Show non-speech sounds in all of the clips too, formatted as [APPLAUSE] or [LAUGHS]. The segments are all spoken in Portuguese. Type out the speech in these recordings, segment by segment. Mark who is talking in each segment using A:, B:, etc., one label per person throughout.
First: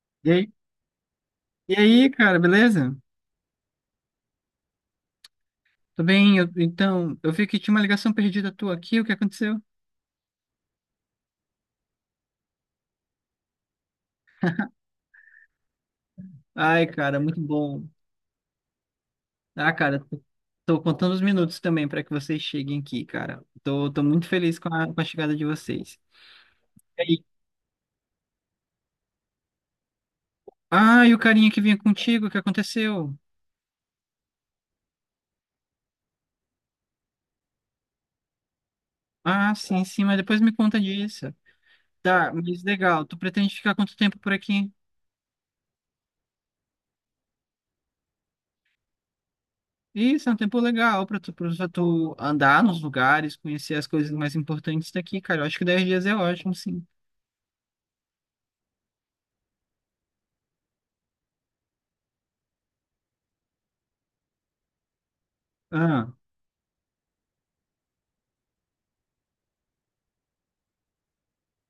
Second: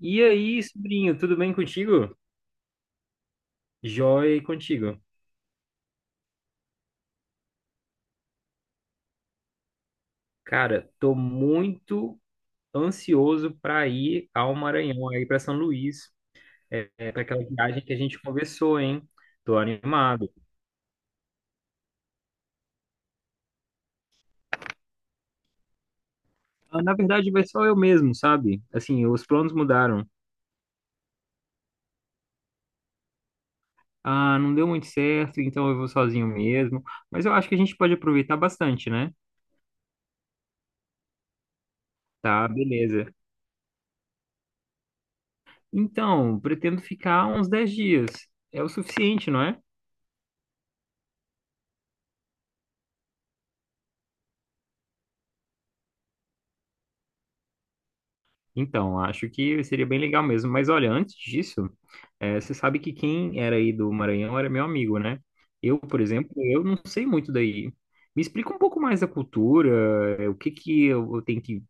A: E
B: E aí,
A: aí, sobrinho, tudo bem
B: e aí,
A: contigo?
B: cara, beleza?
A: Joia e contigo.
B: Tô bem, então, eu vi que tinha uma ligação perdida tua aqui, o que aconteceu?
A: Cara, tô muito ansioso para ir ao Maranhão, aí para São Luís,
B: Ai,
A: é,
B: cara,
A: para
B: muito
A: aquela viagem
B: bom.
A: que a gente conversou, hein? Tô
B: Ah, cara, tô,
A: animado.
B: tô contando os minutos também pra que vocês cheguem aqui, cara. Tô muito feliz com a chegada de vocês.
A: Ah, na
B: E aí?
A: verdade, vai só eu mesmo, sabe? Assim, os planos mudaram.
B: Ah, e o carinha que vinha contigo, o que aconteceu?
A: Ah, não deu muito certo, então eu vou sozinho mesmo. Mas eu acho que a gente pode aproveitar bastante, né?
B: Ah, sim, sim, mas depois me conta disso. Tá,
A: Tá,
B: mas legal,
A: beleza.
B: tu pretende ficar quanto tempo por aqui?
A: Então, pretendo ficar uns 10 dias. É o suficiente, não é?
B: Isso, é um tempo legal pra tu andar nos lugares, conhecer as coisas mais importantes daqui, cara. Eu acho que 10 dias é ótimo, sim.
A: Então, acho que seria bem legal mesmo. Mas olha, antes disso, você sabe que quem era aí do Maranhão era meu amigo, né? Eu, por
B: Ah.
A: exemplo, eu não sei muito daí. Me explica um pouco mais da cultura, o que que eu tenho que...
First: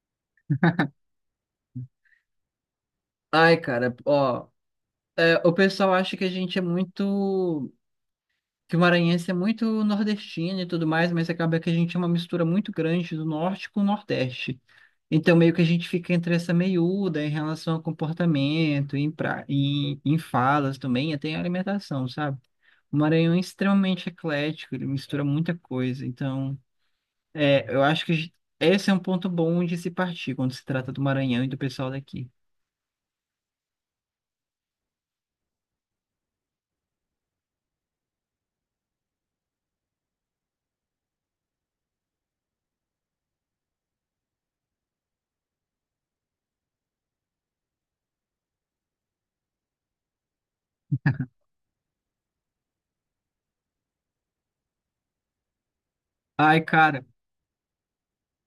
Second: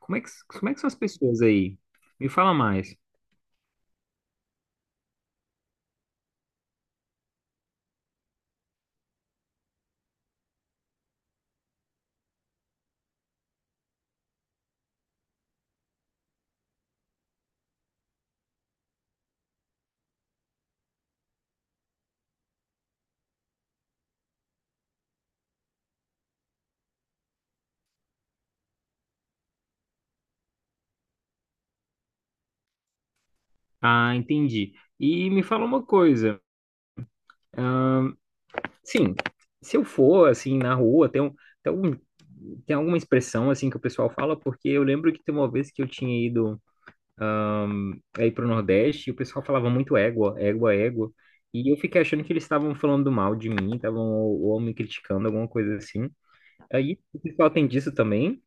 A: Como é que são as pessoas aí? Me fala mais.
B: Ai, cara, ó, é, o pessoal acha que a gente é muito, que o maranhense é muito nordestino e tudo mais, mas acaba que a gente é uma mistura muito grande do norte com o nordeste. Então, meio que a gente fica entre essa meiúda em relação ao comportamento, em falas também, até em alimentação, sabe? O Maranhão é extremamente eclético, ele mistura muita coisa. Então, é, eu acho que esse é um ponto bom de se partir quando se trata do Maranhão e do pessoal daqui.
A: Ah, entendi. E me fala uma coisa. Sim, se eu for, assim, na rua, tem um, tem alguma expressão, assim, que o pessoal fala, porque eu lembro que tem uma vez que eu tinha ido aí pro Nordeste e o pessoal falava muito égua, égua, égua. E eu fiquei achando que eles estavam falando mal de mim, estavam ou me criticando, alguma coisa assim.
B: Ai,
A: Aí
B: cara.
A: o pessoal tem disso também.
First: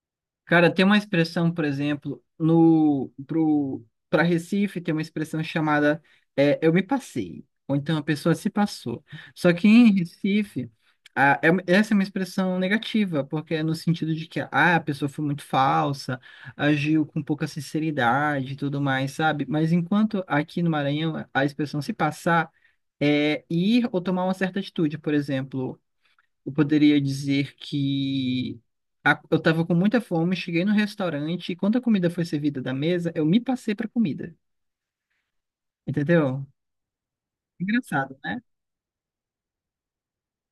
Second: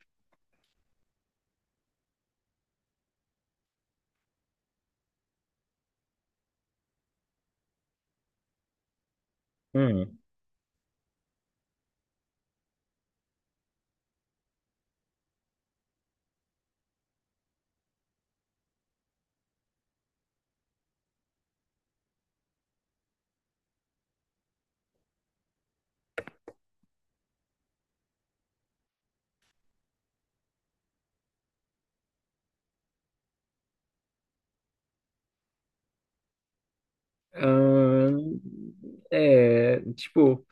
B: Cara, tem uma expressão, por exemplo, no pro para Recife tem uma expressão chamada é, eu me passei, ou então a pessoa se passou. Só que em
A: Hum.
B: Recife, essa é uma expressão negativa, porque é no sentido de que a pessoa foi muito falsa, agiu com pouca sinceridade e tudo mais, sabe? Mas enquanto aqui no Maranhão a expressão se passar é ir ou tomar uma certa atitude, por exemplo, eu poderia dizer que eu estava com muita fome, cheguei no restaurante e quando a comida foi servida da mesa, eu me passei para comida. Entendeu? Engraçado,
A: Ahn,
B: né?
A: é, tipo,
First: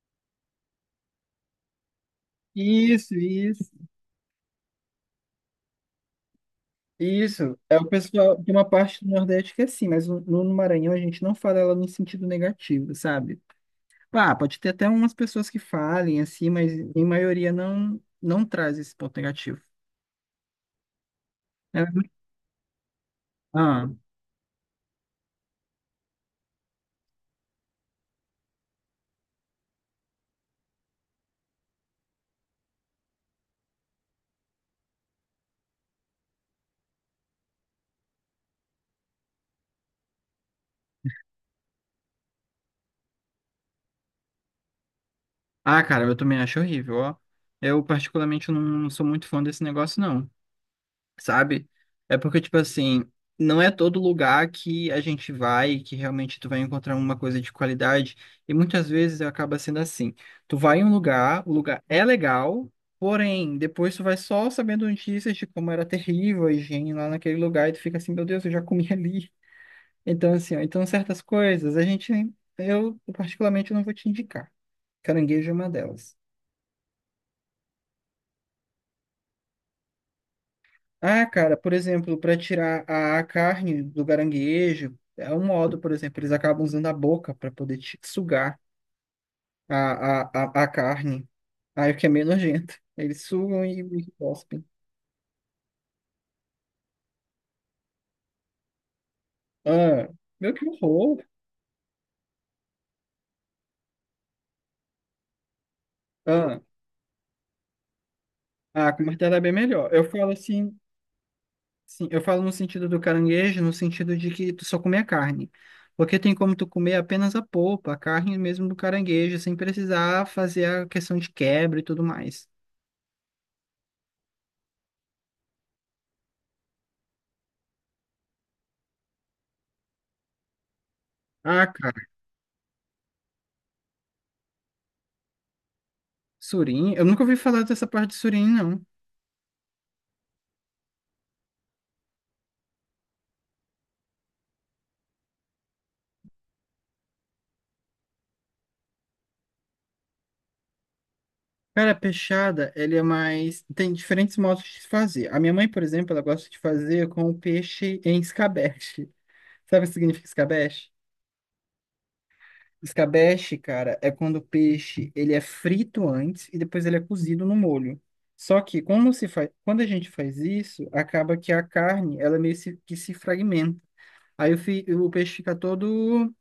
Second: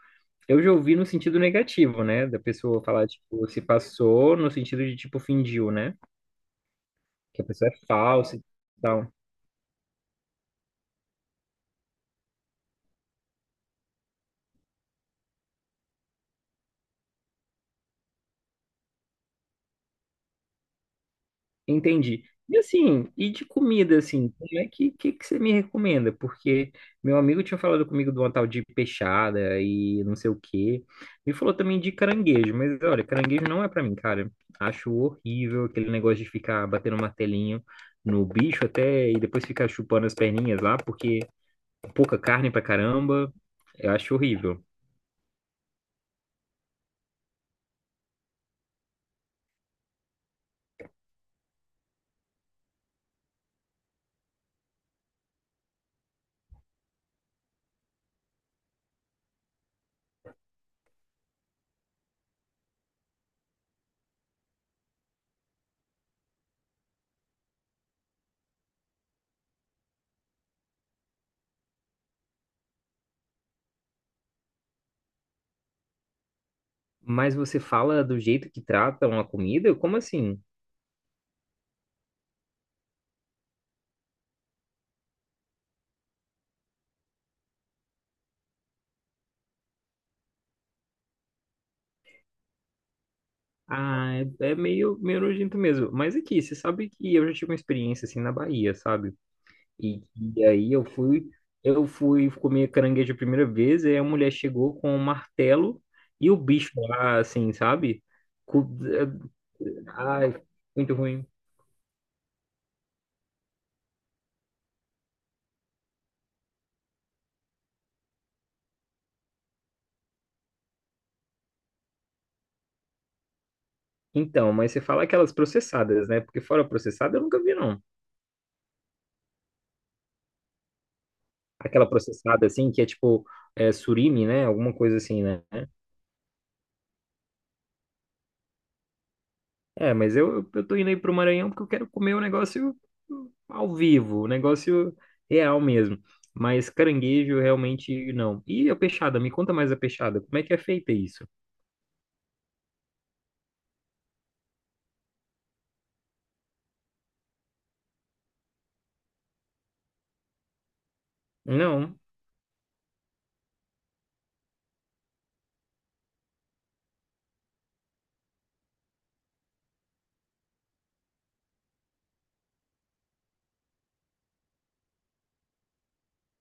A: eu já ouvi no sentido negativo, né? Da pessoa falar,
B: Isso,
A: tipo, se
B: isso,
A: passou no sentido de, tipo, fingiu, né? Que a
B: isso.
A: pessoa
B: É o
A: é falsa
B: pessoal
A: e
B: de uma parte do
A: tal.
B: Nordeste que é assim, mas no Maranhão a gente não fala ela no sentido negativo, sabe? Pá, pode ter até umas pessoas que falem assim, mas em maioria não, não traz esse ponto negativo. É,
A: Entendi. E assim, e de
B: ah,
A: comida, assim, como é que você me recomenda? Porque meu amigo tinha falado comigo de uma tal de peixada e não sei o quê. E falou também de caranguejo, mas olha, caranguejo não é pra mim, cara. Acho horrível aquele negócio de ficar batendo martelinho no bicho até e depois ficar chupando as perninhas lá, porque pouca carne pra caramba. Eu acho horrível.
B: cara, eu também acho horrível, ó. Eu particularmente não sou muito fã desse negócio, não. Sabe? É porque, tipo assim, não é todo lugar que a gente vai que realmente tu vai encontrar uma coisa de qualidade. E muitas vezes acaba sendo assim. Tu vai em um lugar, o lugar é legal, porém, depois tu vai só sabendo notícias de como era terrível a higiene lá naquele lugar e tu fica assim, meu Deus, eu já comi [LAUGHS] ali. Então, assim, ó, então certas coisas a gente, eu particularmente não vou te indicar. Caranguejo é uma delas.
A: Mas você fala do jeito que tratam a comida? Como assim?
B: Ah, cara, por exemplo, para tirar a carne do caranguejo, é um modo, por exemplo, eles acabam usando a boca para poder sugar a carne. Aí o que é meio nojento. Eles sugam e
A: Ah, é
B: cospem.
A: meio nojento mesmo. Mas aqui, você sabe que eu já tive uma experiência assim na Bahia, sabe? E,
B: Ah,
A: e
B: meu, que
A: aí eu
B: horror.
A: fui, eu fui comer caranguejo a primeira vez, e a mulher chegou com um martelo e o
B: Ah,
A: bicho lá, assim, sabe? Co-
B: ah, com martelo é bem melhor. Eu falo
A: ai,
B: assim,
A: muito ruim.
B: sim, eu falo no sentido do caranguejo, no sentido de que tu só comer a carne. Porque tem como tu comer apenas a polpa, a carne mesmo do caranguejo, sem precisar fazer a questão de quebra e tudo mais.
A: Então, mas você fala aquelas processadas, né? Porque fora processada eu nunca vi, não.
B: Ah,
A: Aquela
B: cara.
A: processada, assim, que é tipo é, surimi, né? Alguma coisa assim, né?
B: Surim? Eu nunca ouvi falar dessa parte de surim, não.
A: É, mas eu tô indo aí pro Maranhão porque eu quero comer o negócio ao vivo, o negócio real mesmo. Mas caranguejo realmente não. E a peixada? Me conta mais a peixada. Como é que é feita isso?
B: Cara, peixada, ele é mais. Tem diferentes modos de se fazer. A minha mãe, por exemplo, ela gosta de fazer com o peixe em escabeche. Sabe o que significa escabeche?
A: Não.
B: Escabeche, cara, é quando o peixe ele é frito antes e depois ele é cozido no molho. Só que como se faz, quando a gente faz isso, acaba que a carne, ela meio que se fragmenta. Aí o peixe fica todo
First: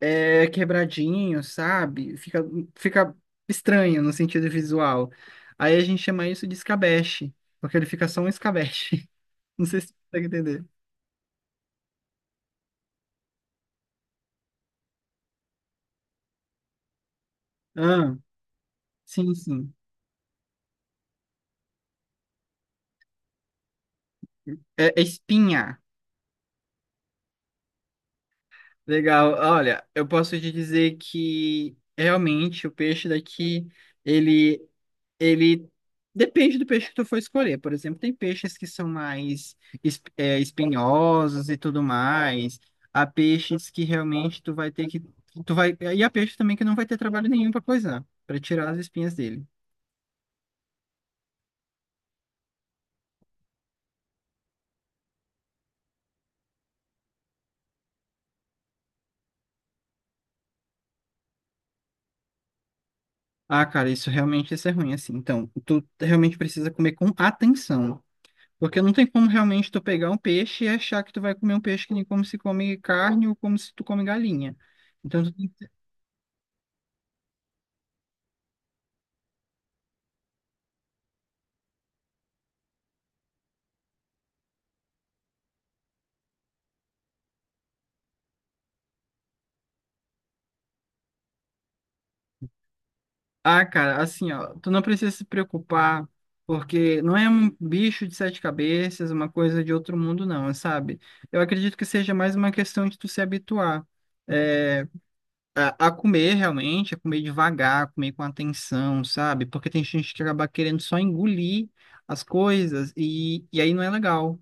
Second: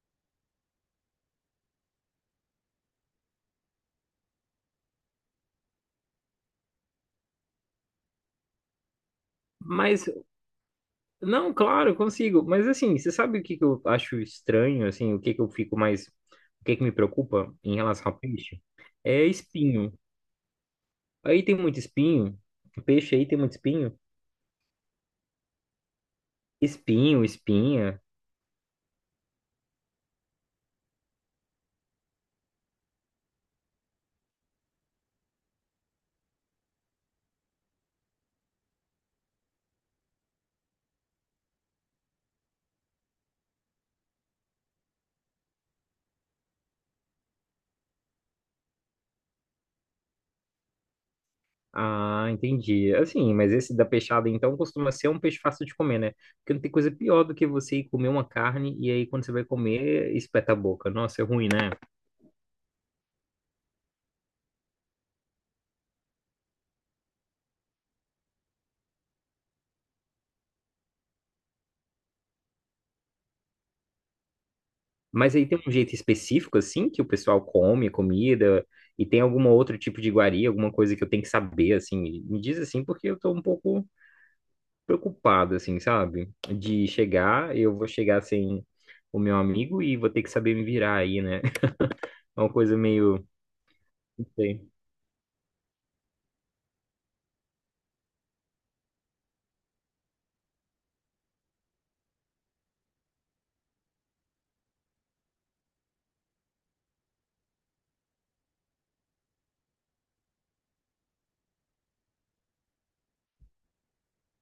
B: é quebradinho, sabe? Fica estranho no sentido visual. Aí a gente chama isso de escabeche, porque ele fica só um escabeche. [LAUGHS] Não sei se você
A: Mas,
B: consegue entender.
A: não, claro, consigo. Mas assim, você sabe o que que eu acho estranho, assim, o que que eu fico mais, o que que me preocupa em relação
B: Ah,
A: ao peixe? É
B: sim, sim.
A: espinho. Aí tem muito espinho. Peixe aí tem muito espinho.
B: É, é espinha.
A: Espinho, espinha.
B: Legal. Olha, eu posso te dizer que realmente o peixe daqui, ele Ele depende do peixe que tu for escolher. Por exemplo, tem peixes que são mais espinhosos e tudo mais. Há peixes que realmente tu vai ter que tu vai e há peixes também que não vai ter trabalho nenhum para coisar, para tirar as espinhas dele.
A: Ah, entendi. Assim, mas esse da peixada, então, costuma ser um peixe fácil de comer, né? Porque não tem coisa pior do que você ir comer uma carne e aí quando você vai comer, espeta a boca. Nossa, é ruim, né?
B: Ah, cara, isso realmente isso é ruim assim. Então, tu realmente precisa comer com atenção. Porque não tem como realmente tu pegar um peixe e achar que tu vai comer um peixe que nem como se come carne ou como se tu come galinha. Então, tu.
A: Mas aí tem um jeito específico, assim, que o pessoal come a comida e tem algum outro tipo de iguaria, alguma coisa que eu tenho que saber, assim. Me diz assim, porque eu tô um pouco preocupado, assim, sabe? De chegar, eu vou chegar sem o meu amigo e vou ter que saber me virar aí, né? [LAUGHS] É uma coisa meio...
B: Ah, cara,
A: Não
B: assim, ó,
A: sei.
B: tu não precisa se preocupar, porque não é um bicho de sete cabeças, uma coisa de outro mundo, não, sabe? Eu acredito que seja mais uma questão de tu se habituar, é, a comer realmente, a comer devagar, a comer com atenção, sabe? Porque tem gente que acaba querendo só engolir as coisas e aí não é legal.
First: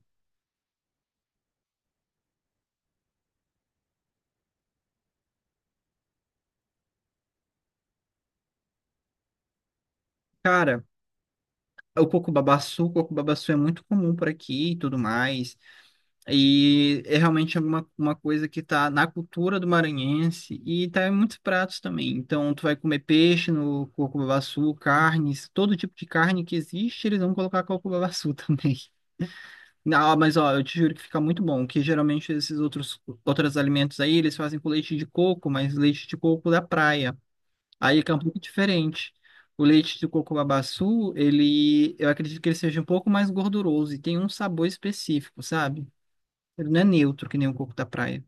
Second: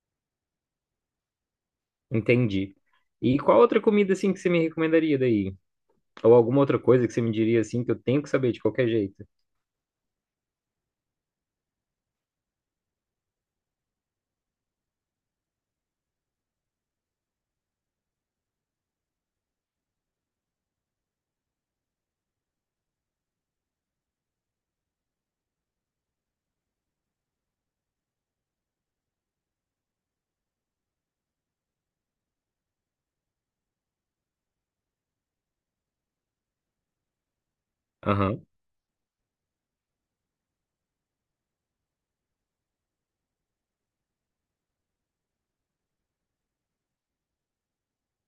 A: Entendi. E qual outra comida assim que você me recomendaria daí? Ou alguma outra coisa que você me diria assim que eu tenho que saber de qualquer jeito?
B: Cara, o coco babaçu é muito comum por aqui e tudo mais. E é realmente uma coisa que está na cultura do maranhense e está em muitos pratos também. Então, tu vai comer peixe no coco-babassu, carnes, todo tipo de carne que existe, eles vão colocar coco-babassu [LAUGHS] também. Não, mas ó, eu te juro que fica muito bom, que geralmente esses outros alimentos aí, eles fazem com leite de coco, mas leite de coco da praia. Aí fica um pouco
A: Aham.
B: diferente. O leite de coco-babassu, ele, eu acredito que ele seja um pouco mais gorduroso e tem um sabor específico, sabe? Ele não é neutro, que nem o coco da praia.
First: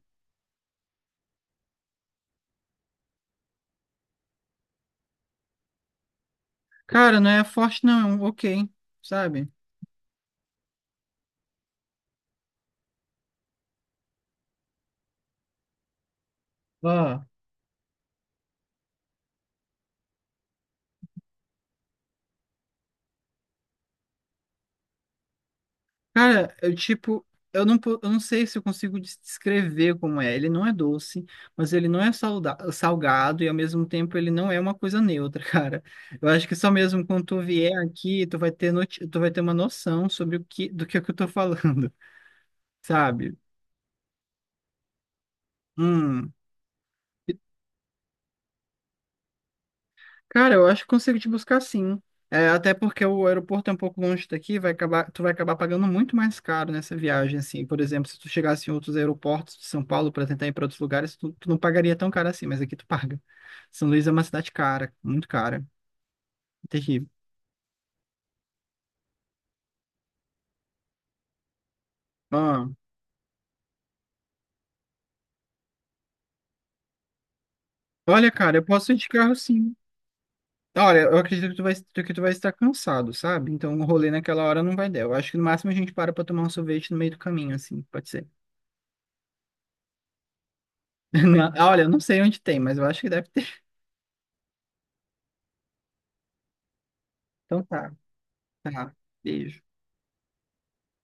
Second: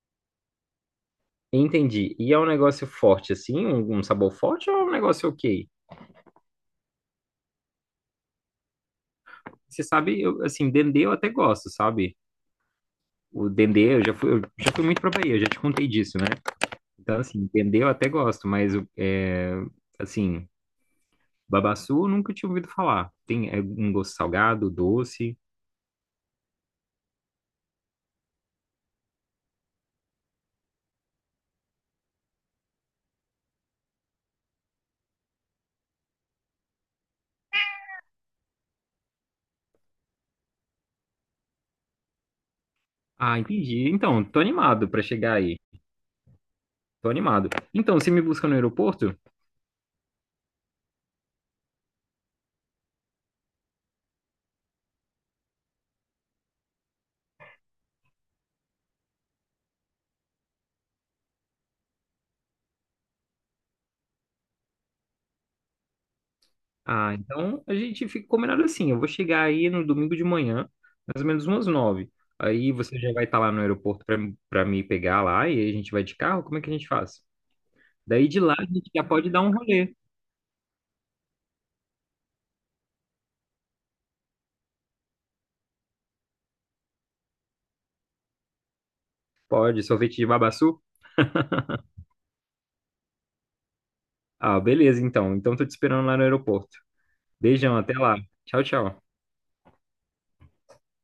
A: Entendi. E é um negócio forte assim, um sabor forte ou é um negócio ok?
B: Cara, não é forte, não. Ok, sabe?
A: Você sabe, eu, assim, dendê eu até gosto, sabe? O dendê, eu já fui muito pra Bahia, eu já te contei disso, né? Então,
B: Ó.
A: assim, dendê eu até gosto, mas, é, assim, babaçu eu nunca tinha ouvido falar. Tem é, um gosto salgado, doce.
B: Cara, eu tipo. Eu não sei se eu consigo descrever como é. Ele não é doce, mas ele não é salgado e ao mesmo tempo ele não é uma coisa neutra, [LAUGHS] cara. Eu acho que só mesmo quando tu vier aqui, tu vai ter uma noção sobre do que, é que eu tô falando, [LAUGHS] sabe?
A: Ah, entendi. Então, tô animado pra chegar aí.
B: Hum.
A: Tô animado. Então, você me busca no aeroporto?
B: Cara, eu acho que consigo te buscar sim. É, até porque o aeroporto é um pouco longe daqui, tu vai acabar pagando muito mais caro nessa viagem, assim. Por exemplo, se tu chegasse em outros aeroportos de São Paulo para tentar ir para outros lugares, tu não pagaria tão caro assim, mas aqui tu paga. São Luís é uma cidade cara, muito cara, terrível.
A: Ah, então a gente fica combinado assim. Eu vou chegar aí no domingo de manhã, mais ou menos umas 9.
B: Ah,
A: Aí você já vai estar lá no aeroporto pra para me pegar lá e a gente vai de carro? Como é que a gente faz? Daí
B: olha,
A: de lá
B: cara, eu
A: a gente
B: posso ir
A: já
B: de
A: pode
B: carro
A: dar um
B: sim.
A: rolê.
B: Olha, eu acredito que tu vai estar cansado, sabe? Então o rolê naquela hora não vai dar. Eu acho que no máximo a gente para para tomar um sorvete no meio do caminho, assim, pode ser.
A: Pode, sorvete de babaçu?
B: [LAUGHS] Não, olha, eu não sei onde tem, mas eu acho que deve ter.
A: Ah, beleza, então. Então tô te esperando lá no aeroporto.
B: Então
A: Beijão,
B: tá.
A: até lá. Tchau,
B: Tá,
A: tchau.
B: beijo.